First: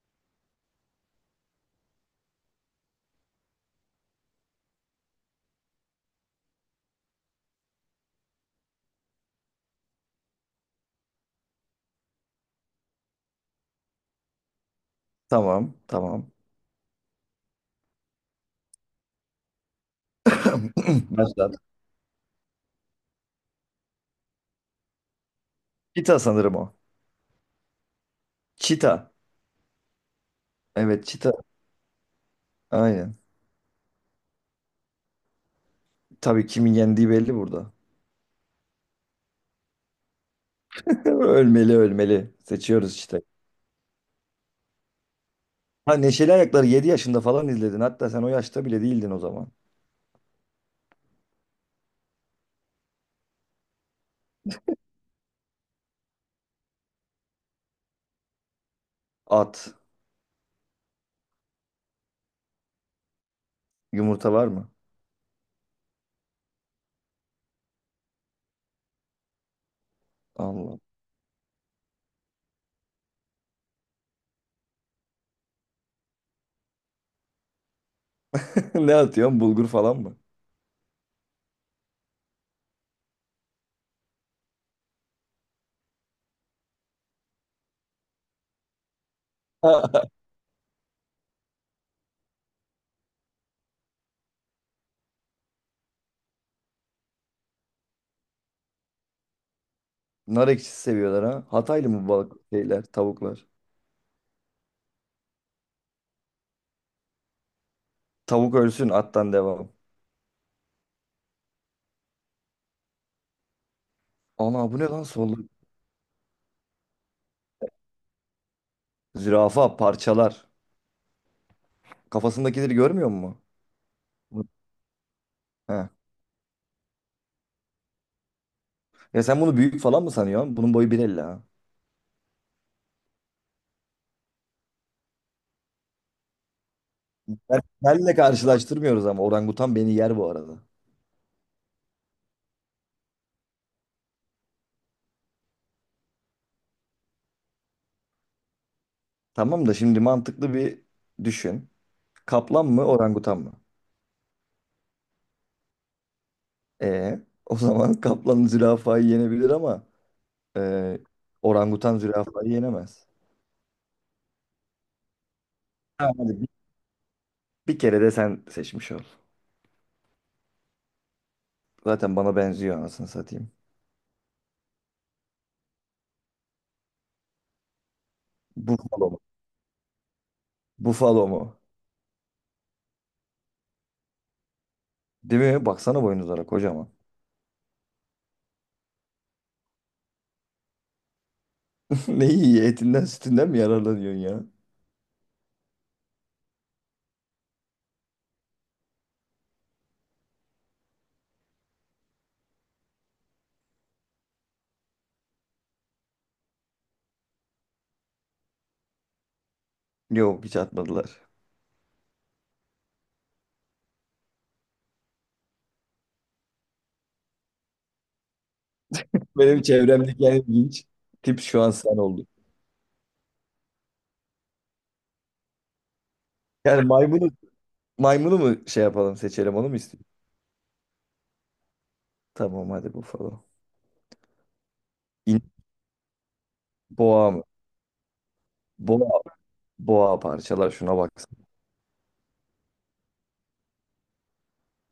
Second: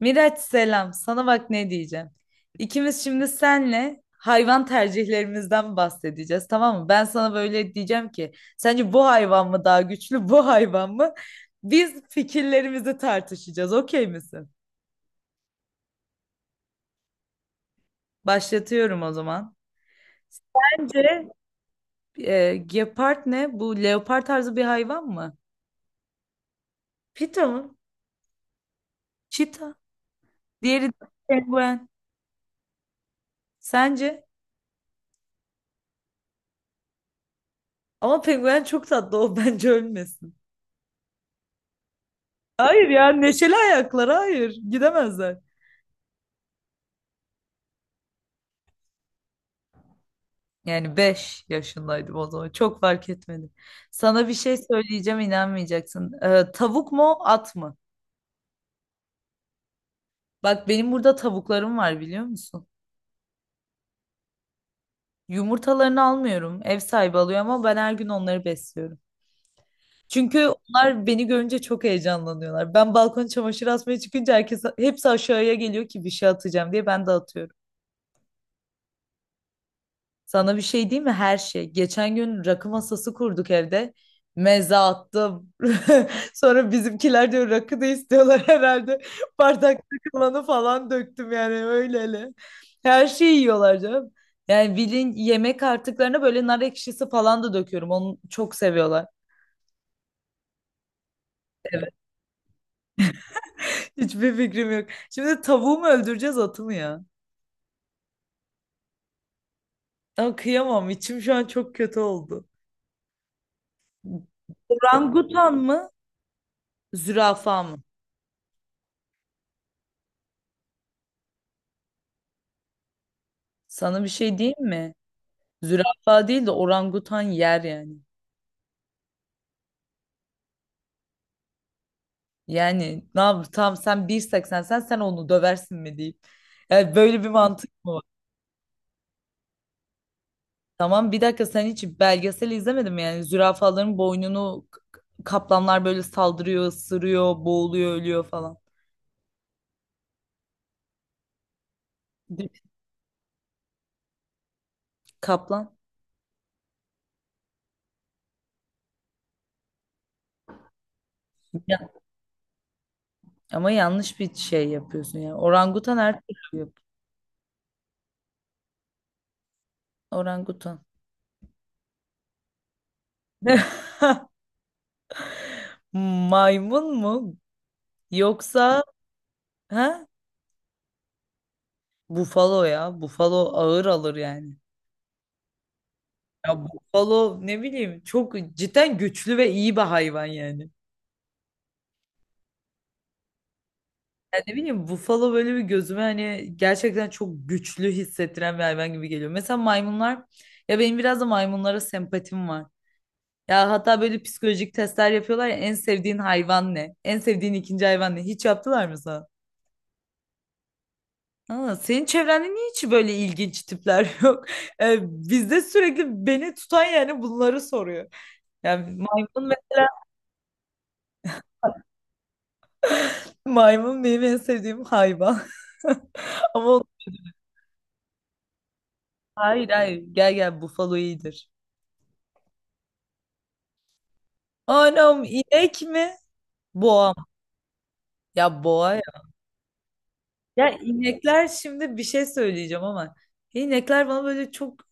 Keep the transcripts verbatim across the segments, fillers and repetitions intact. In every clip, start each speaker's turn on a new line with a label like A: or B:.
A: Miraç selam. Sana bak ne diyeceğim. İkimiz şimdi senle hayvan tercihlerimizden bahsedeceğiz, tamam mı? Ben sana böyle diyeceğim ki, sence bu hayvan mı daha güçlü, bu hayvan mı? Biz fikirlerimizi tartışacağız. Okey misin?
B: Tamam, tamam.
A: Başlatıyorum o zaman. Bence
B: Başlat.
A: e, gepard ne? Bu leopar tarzı bir hayvan mı?
B: Çita sanırım o.
A: Pita mı?
B: Çita.
A: Çita. Diğeri
B: Evet,
A: de
B: çita.
A: penguen.
B: Aynen.
A: Sence?
B: Tabii kimin yendiği belli burada.
A: Ama penguen çok tatlı o bence ölmesin.
B: Ölmeli ölmeli.
A: Hayır
B: Seçiyoruz
A: ya,
B: işte.
A: neşeli ayaklar hayır gidemezler.
B: Ha Neşeli Ayaklar'ı yedi yaşında falan izledin. Hatta sen o yaşta bile değildin o zaman.
A: Yani beş yaşındaydım o zaman. Çok fark etmedi. Sana bir şey söyleyeceğim, inanmayacaksın. Ee, tavuk mu at mı?
B: At.
A: Bak benim burada tavuklarım var, biliyor musun?
B: Yumurta var mı?
A: Yumurtalarını almıyorum. Ev sahibi alıyor ama ben her gün onları besliyorum. Çünkü
B: Allah.
A: onlar beni görünce çok heyecanlanıyorlar. Ben balkona çamaşır asmaya çıkınca herkes hepsi aşağıya geliyor ki bir şey atacağım diye, ben de atıyorum.
B: Ne atıyorsun? Bulgur falan mı?
A: Sana bir şey diyeyim mi? Her şey. Geçen gün rakı masası kurduk evde. Meze attım. Sonra bizimkiler diyor rakı da istiyorlar herhalde. Bardak kalanı falan döktüm yani, öyle hele. Her şeyi yiyorlar canım. Yani bilin, yemek artıklarına böyle nar ekşisi falan da döküyorum. Onu çok seviyorlar.
B: Nar ekşisi seviyorlar ha. Hataylı
A: Evet.
B: mı bu balık şeyler, tavuklar?
A: Hiçbir fikrim yok. Şimdi tavuğu mu öldüreceğiz, atı mı ya?
B: Tavuk ölsün, attan devam.
A: Ama kıyamam. İçim şu an çok kötü oldu.
B: Ana bu ne lan soluk?
A: Orangutan mı? Zürafa mı?
B: Zürafa parçalar. Kafasındakileri görmüyor musun?
A: Sana bir şey diyeyim mi?
B: He.
A: Zürafa değil de orangutan yer yani.
B: Ya sen bunu büyük falan mı sanıyorsun? Bunun boyu bir elli ha.
A: Yani ne yap tamam, sen bir seksen, sen sen onu döversin mi deyip. Yani böyle bir
B: Ben,
A: mantık mı var?
B: benle karşılaştırmıyoruz ama orangutan beni yer bu arada.
A: Tamam bir dakika, sen hiç belgesel izlemedin mi? Yani zürafaların boynunu k- k- kaplanlar böyle saldırıyor, ısırıyor, boğuluyor, ölüyor falan.
B: Tamam da şimdi mantıklı bir düşün.
A: Bir
B: Kaplan mı orangutan mı?
A: Kaplan.
B: E o zaman kaplan zürafayı yenebilir ama e,
A: Ya,
B: orangutan zürafayı yenemez.
A: ama yanlış bir şey yapıyorsun yani. Orangutan
B: Ha,
A: her
B: hadi bir,
A: türlü yap.
B: bir kere de sen seçmiş ol.
A: Orangutan.
B: Zaten bana benziyor anasını satayım.
A: Maymun mu? Yoksa
B: Bufalo mu?
A: ha?
B: Bufalo mu?
A: Bufalo ya. Bufalo ağır alır yani.
B: Değil mi? Baksana boynuzlara
A: Ya
B: kocaman.
A: bufalo, ne bileyim, çok cidden güçlü ve iyi bir hayvan yani.
B: Ne iyi etinden sütünden mi yararlanıyorsun
A: Yani
B: ya?
A: ne bileyim, buffalo böyle bir gözüme, hani gerçekten çok güçlü hissettiren bir hayvan gibi geliyor. Mesela maymunlar, ya benim biraz da maymunlara sempatim var. Ya hatta böyle psikolojik testler yapıyorlar ya, en sevdiğin hayvan ne? En sevdiğin ikinci hayvan ne? Hiç yaptılar mı sana?
B: Yok hiç atmadılar.
A: Aa, senin çevrende niye hiç böyle ilginç tipler yok? Ee, bizde sürekli beni tutan yani bunları soruyor. Yani maymun ve
B: Benim çevremdeki en ilginç tip şu an sen oldun.
A: maymun benim en sevdiğim hayvan. Ama
B: Yani maymunu maymunu mu şey yapalım seçelim
A: Hayır
B: onu mu
A: hayır,
B: istiyorsun?
A: gel gel, bufalo iyidir.
B: Tamam hadi bufalo.
A: Anam
B: İn,
A: inek mi? Boğa mı?
B: boğa mı?
A: Ya boğa ya.
B: Boğa, boğa
A: Ya
B: parçalar şuna baksana.
A: inekler, şimdi bir şey söyleyeceğim ama inekler bana böyle çok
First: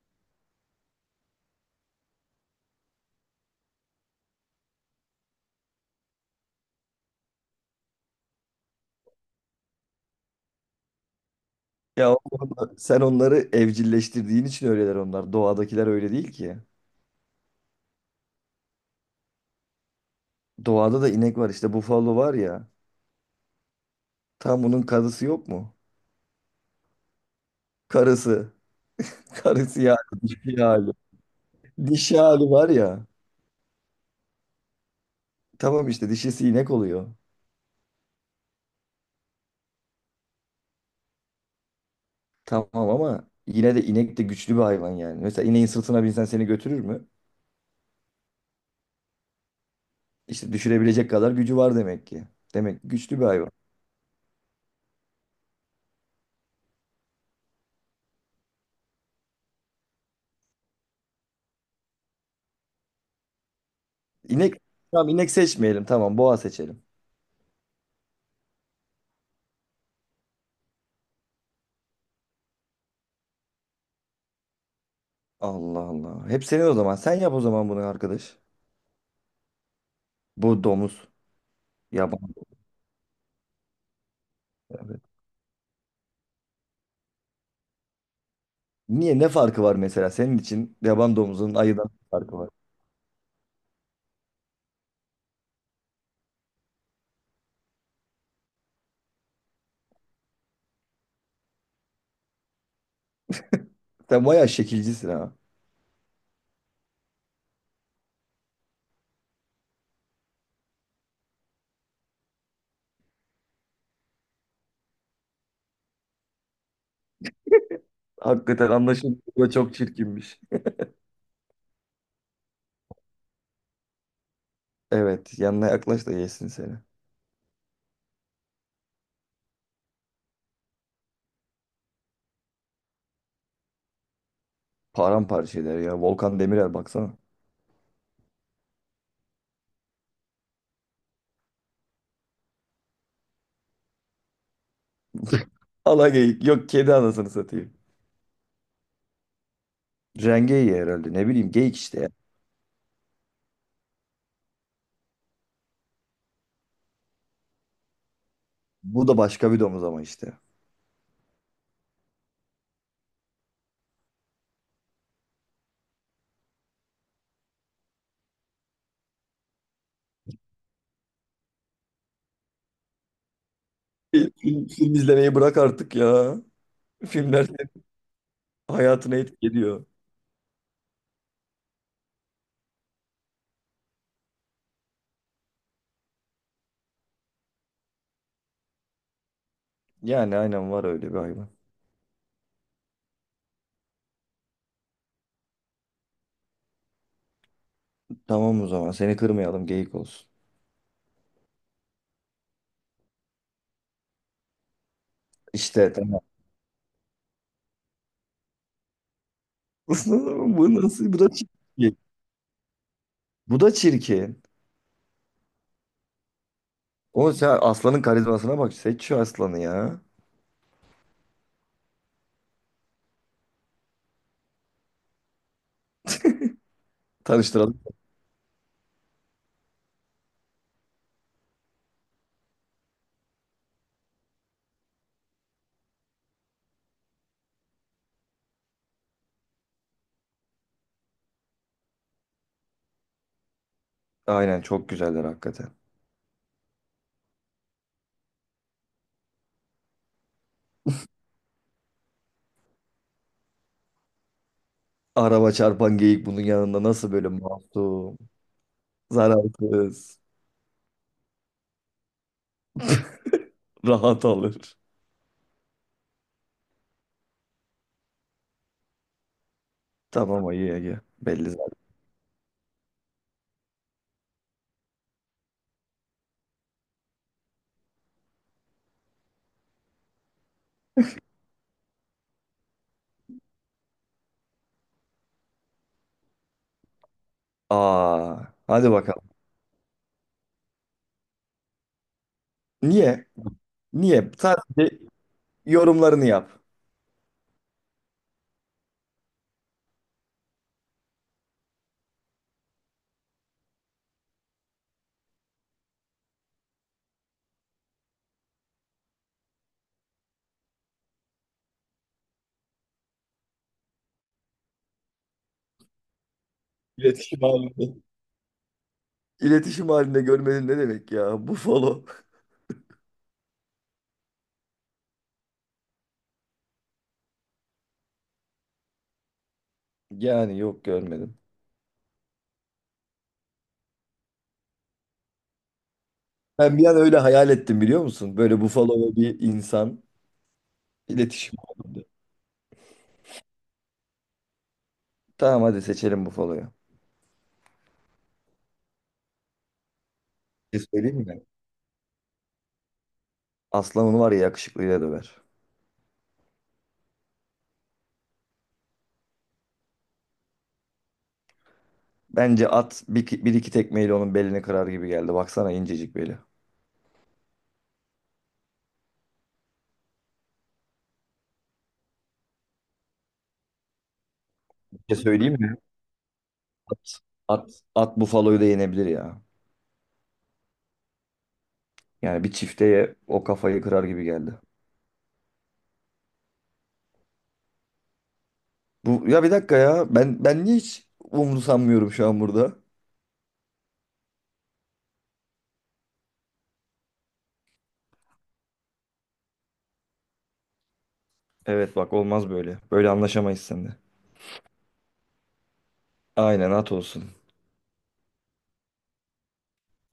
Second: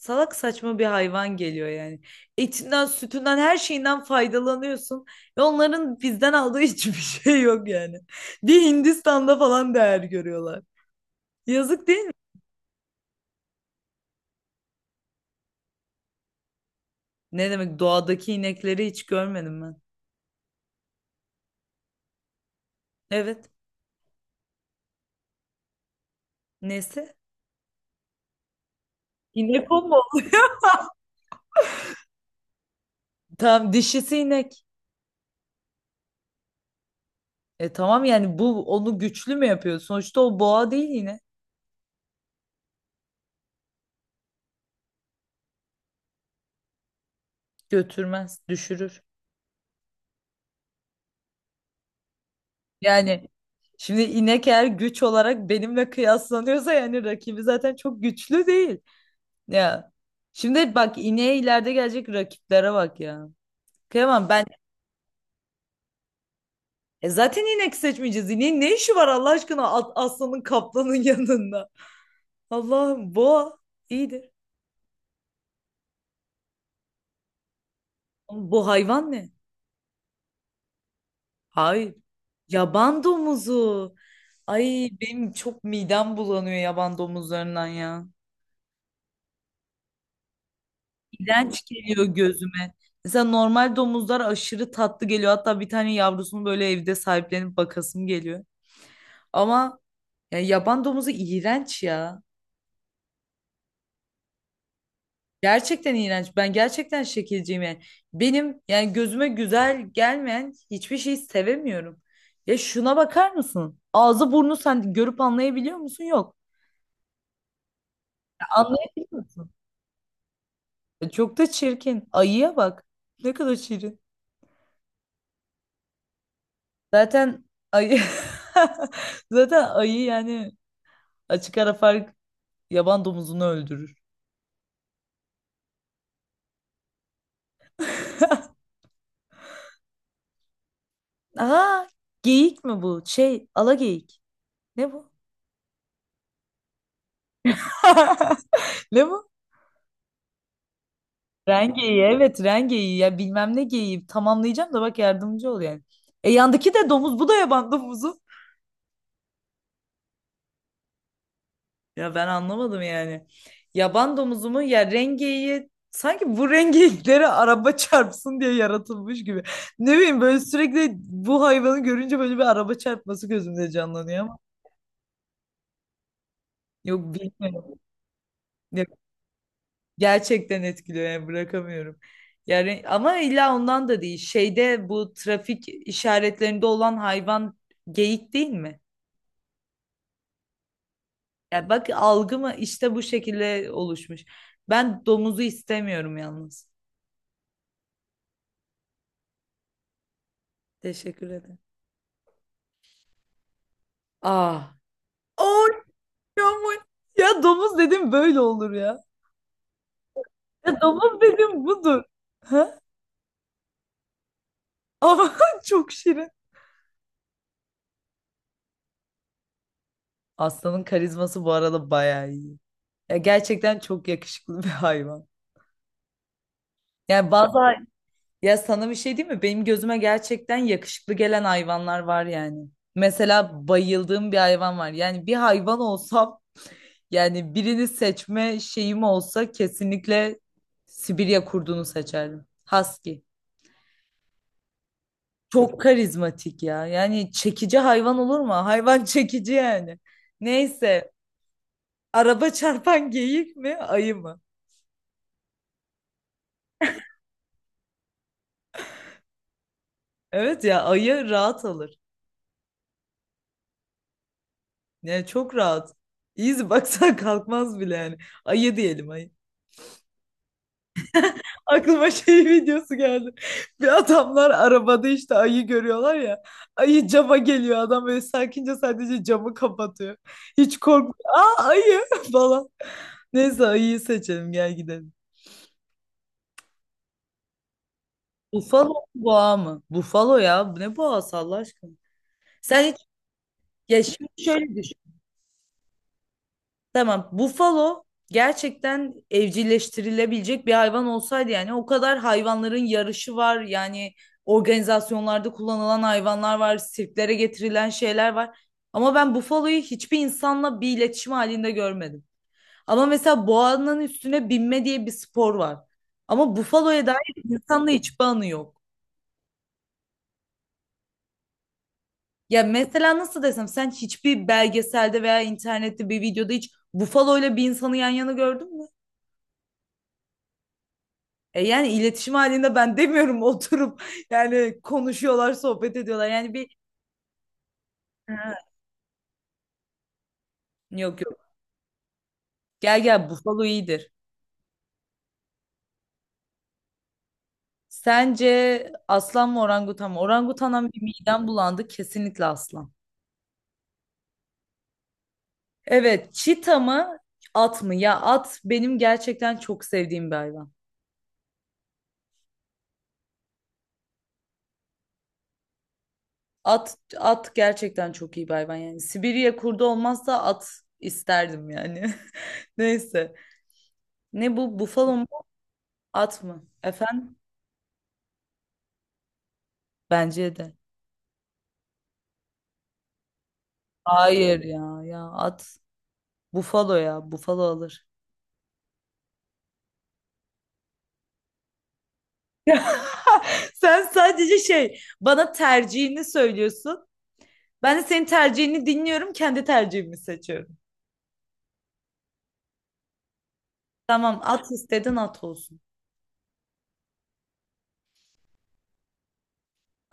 A: salak saçma bir hayvan geliyor yani. Etinden, sütünden, her şeyinden faydalanıyorsun. Ve onların bizden aldığı hiçbir şey yok yani. Bir Hindistan'da falan değer görüyorlar. Yazık değil mi?
B: Ya oğlum, sen onları evcilleştirdiğin için öyleler onlar. Doğadakiler öyle değil ki.
A: Ne demek, doğadaki inekleri hiç görmedim ben.
B: Doğada da inek var işte bufalo var ya.
A: Evet.
B: Tam bunun karısı yok mu?
A: Nesi?
B: Karısı.
A: İnek
B: Karısı
A: o mu?
B: yani
A: Oluyor?
B: dişi hali. Dişi hali var ya.
A: Tamam, dişisi inek.
B: Tamam işte dişisi inek oluyor.
A: E tamam, yani bu onu güçlü mü yapıyor? Sonuçta o boğa değil yine.
B: Tamam ama yine de inek de güçlü bir hayvan yani. Mesela ineğin sırtına binsen seni götürür mü?
A: Götürmez, düşürür.
B: İşte düşürebilecek kadar gücü var demek ki. Demek ki güçlü bir
A: Yani
B: hayvan.
A: şimdi inek eğer güç olarak benimle kıyaslanıyorsa, yani rakibi zaten çok güçlü değil. Ya şimdi bak, ineğe ileride gelecek rakiplere bak ya. Kıyamam ben,
B: İnek, tamam inek seçmeyelim tamam boğa seçelim.
A: e zaten inek seçmeyeceğiz. İneğin ne işi var Allah aşkına at- aslanın kaplanın yanında. Allah'ım, boğa iyidir.
B: Allah Allah. Hep senin o zaman. Sen yap o zaman bunu arkadaş.
A: Ama bu hayvan ne?
B: Bu domuz.
A: Hayır.
B: Yaban.
A: Yaban domuzu. Ay,
B: Evet.
A: benim çok midem bulanıyor yaban domuzlarından ya.
B: Niye? Ne farkı var mesela? Senin için yaban domuzunun
A: İğrenç
B: ayıdan
A: geliyor
B: ne farkı var.
A: gözüme. Mesela normal domuzlar aşırı tatlı geliyor. Hatta bir tane yavrusunu böyle evde sahiplenip bakasım geliyor. Ama ya, yaban domuzu iğrenç ya.
B: Sen bayağı şekilcisin ha.
A: Gerçekten iğrenç. Ben gerçekten şekilciyim yani. Benim yani gözüme güzel gelmeyen hiçbir şeyi sevemiyorum. Ya şuna bakar mısın? Ağzı burnu sen görüp anlayabiliyor musun? Yok. Ya,
B: Hakikaten
A: anlayabiliyor
B: anlaşıldı.
A: musun?
B: Bu çok çirkinmiş.
A: E, çok da çirkin. Ayıya bak. Ne kadar şirin.
B: Evet. Yanına yaklaş da yesin seni.
A: Zaten ayı zaten ayı yani, açık ara fark, yaban domuzunu öldürür.
B: Paramparça eder ya. Volkan Demirel baksana.
A: Aa, geyik mi bu? Şey, ala geyik. Ne bu?
B: Ala geyik. Yok kedi anasını satayım.
A: Ne bu?
B: Rengeyi herhalde ne bileyim geyik
A: Rengeyi,
B: işte ya.
A: evet rengeyi ya, bilmem ne geyiği, tamamlayacağım da bak, yardımcı ol yani. E yandaki de domuz, bu da yaban domuzu.
B: Bu da başka bir domuz ama işte.
A: Ya ben anlamadım yani. Yaban domuzu mu? Ya rengeyi, sanki bu rengeyiklere araba çarpsın diye yaratılmış gibi. Ne bileyim, böyle sürekli bu hayvanı görünce böyle bir araba çarpması gözümde canlanıyor
B: Film,
A: ama
B: film film izlemeyi bırak artık ya.
A: yok,
B: Filmler
A: bilmiyorum.
B: senin
A: Yok,
B: hayatına etki ediyor.
A: gerçekten etkiliyor yani, bırakamıyorum. Yani ama illa ondan da değil. Şeyde, bu trafik işaretlerinde olan hayvan geyik değil mi?
B: Yani aynen var öyle bir hayvan.
A: Ya bak, algıma işte bu şekilde oluşmuş. Ben domuzu istemiyorum yalnız.
B: Tamam o zaman seni kırmayalım geyik olsun.
A: Teşekkür ederim. Aa. Oy
B: İşte tamam.
A: aman. Ya domuz dedim, böyle olur ya.
B: Bu
A: Ya
B: nasıl? Bu
A: domuz
B: da
A: dedim
B: çirkin.
A: budur. Ha?
B: Bu da çirkin.
A: Ama çok şirin.
B: O sen aslanın karizmasına bak. Seç şu aslanı ya.
A: Aslanın karizması bu arada bayağı iyi. Ya gerçekten çok yakışıklı bir hayvan. Yani bazı,
B: Tanıştıralım.
A: ya sana bir şey diyeyim mi? Benim gözüme gerçekten yakışıklı gelen hayvanlar var yani. Mesela bayıldığım bir hayvan var. Yani bir hayvan olsam, yani birini seçme şeyim olsa kesinlikle Sibirya kurdunu seçerdim. Husky.
B: Aynen çok güzeller hakikaten.
A: Çok karizmatik ya. Yani çekici hayvan olur mu? Hayvan çekici yani. Neyse. Araba çarpan geyik mi? Ayı mı?
B: Araba çarpan geyik bunun yanında nasıl böyle masum, zararsız.
A: Evet ya, ayı rahat alır.
B: Rahat alır.
A: Yani çok rahat. İyiyiz, baksan kalkmaz bile yani. Ayı diyelim, ayı.
B: Tamam ayı Ege. Belli zaten.
A: Aklıma şey videosu geldi. Bir adamlar arabada işte ayı görüyorlar ya. Ayı cama geliyor, adam böyle sakince sadece camı kapatıyor. Hiç korkmuyor. Aa ayı falan. Neyse, ayıyı seçelim, gel gidelim.
B: Aa,
A: Bufalo
B: hadi
A: mu,
B: bakalım.
A: boğa mı? Bufalo ya. Bu ne boğası Allah aşkına? Sen hiç
B: Niye?
A: ya şimdi
B: Niye?
A: şöyle
B: Sadece
A: düşün.
B: yorumlarını yap.
A: Tamam. Bufalo gerçekten evcilleştirilebilecek bir hayvan olsaydı, yani o kadar hayvanların yarışı var. Yani organizasyonlarda kullanılan hayvanlar var, sirklere getirilen şeyler var. Ama ben bufaloyu hiçbir insanla bir iletişim halinde görmedim. Ama mesela boğanın üstüne binme diye bir spor var. Ama bufaloya dair
B: İletişim
A: insanla
B: halinde.
A: hiçbir anı yok.
B: İletişim halinde görmedin ne demek ya? Buffalo.
A: Ya mesela nasıl desem, sen hiçbir belgeselde veya internette bir videoda hiç bufalo bir insanı yan yana gördün mü?
B: Yani yok görmedim.
A: E yani iletişim halinde ben demiyorum oturup yani konuşuyorlar, sohbet ediyorlar. Yani bir
B: Ben bir an öyle hayal ettim biliyor musun? Böyle
A: Ha.
B: Buffalo ve bir insan
A: Yok, yok.
B: iletişim halinde.
A: Gel gel, bufalo iyidir.
B: Tamam hadi seçelim Buffalo'yu.
A: Sence aslan mı, orangutan mı?
B: Bir şey
A: Orangutandan bir
B: söyleyeyim mi?
A: midem bulandı. Kesinlikle aslan.
B: Aslanın var ya yakışıklıyla döver.
A: Evet, çita mı at mı? Ya at benim gerçekten çok sevdiğim bir hayvan.
B: Bence at bir, bir iki tekmeyle onun belini kırar gibi geldi. Baksana incecik beli.
A: At, at gerçekten çok iyi bir hayvan yani. Sibirya kurdu olmazsa at isterdim yani. Neyse. Ne bu,
B: Bir
A: bufalo
B: şey
A: mu
B: söyleyeyim mi?
A: at mı?
B: At,
A: Efendim?
B: at, at Buffalo'yu da yenebilir ya.
A: Bence de.
B: Yani bir çifteye o kafayı kırar gibi geldi.
A: Hayır ya ya at. Bufalo ya, bufalo alır.
B: Bu ya bir dakika ya. Ben ben niye hiç umursamıyorum şu an burada?
A: Sen sadece şey, bana tercihini söylüyorsun. Ben de senin tercihini dinliyorum, kendi tercihimi seçiyorum.
B: Evet bak olmaz böyle. Böyle anlaşamayız seninle.
A: Tamam, at istedin at olsun.
B: Aynen at olsun.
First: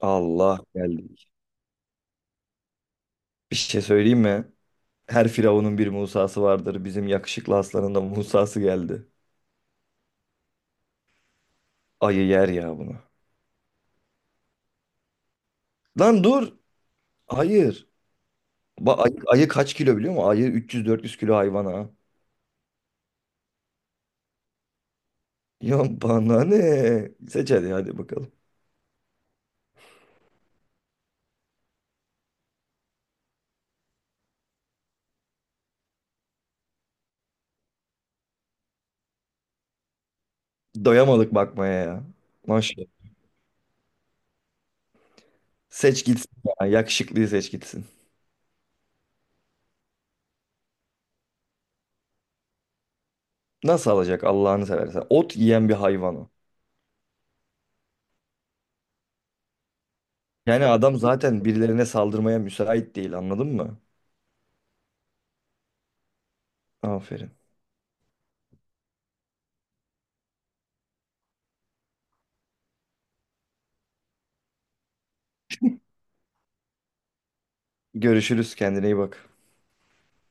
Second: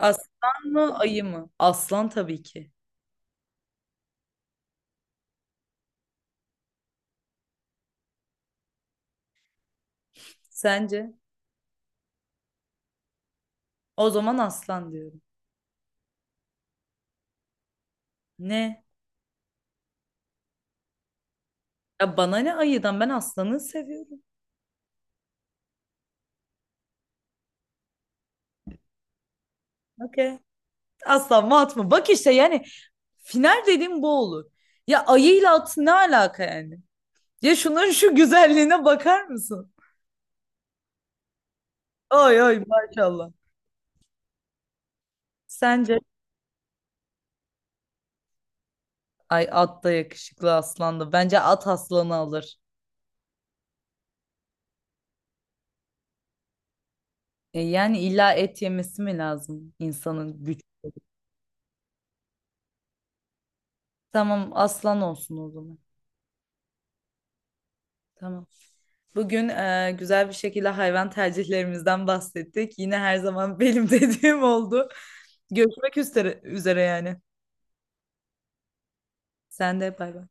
B: Allah
A: mı, ayı
B: geldik.
A: mı? Aslan tabii ki.
B: Bir şey söyleyeyim mi? Her firavunun bir Musa'sı vardır. Bizim yakışıklı aslanın da Musa'sı geldi.
A: Sence?
B: Ayı yer ya bunu.
A: O zaman aslan diyorum.
B: Lan dur. Hayır.
A: Ne?
B: Ba ayı, ayı kaç kilo biliyor musun? Ayı üç yüz dört yüz kilo hayvan ha.
A: Ya bana ne ayıdan, ben aslanı seviyorum.
B: Ya bana ne? Seç hadi hadi bakalım.
A: Okey. Aslan mı at mı? Bak işte yani, final dediğim bu olur. Ya ayıyla at ne alaka yani? Ya şunların şu güzelliğine bakar mısın?
B: Doyamadık bakmaya ya.
A: Ay ay
B: Maşallah.
A: maşallah. Sence?
B: Seç gitsin ya. Yakışıklıyı seç gitsin.
A: Ay at da yakışıklı, aslan da. Bence at aslanı alır.
B: Nasıl alacak Allah'ını seversen? Ot yiyen bir hayvan o.
A: E yani illa et yemesi mi lazım insanın güç?
B: Yani adam zaten birilerine saldırmaya müsait değil anladın mı?
A: Tamam aslan olsun o zaman.
B: Aferin.
A: Tamam. Bugün e, güzel bir şekilde hayvan tercihlerimizden bahsettik. Yine her zaman benim dediğim oldu. Görüşmek üzere, üzere yani.
B: Görüşürüz kendine iyi bak.
A: Sen de bay bay.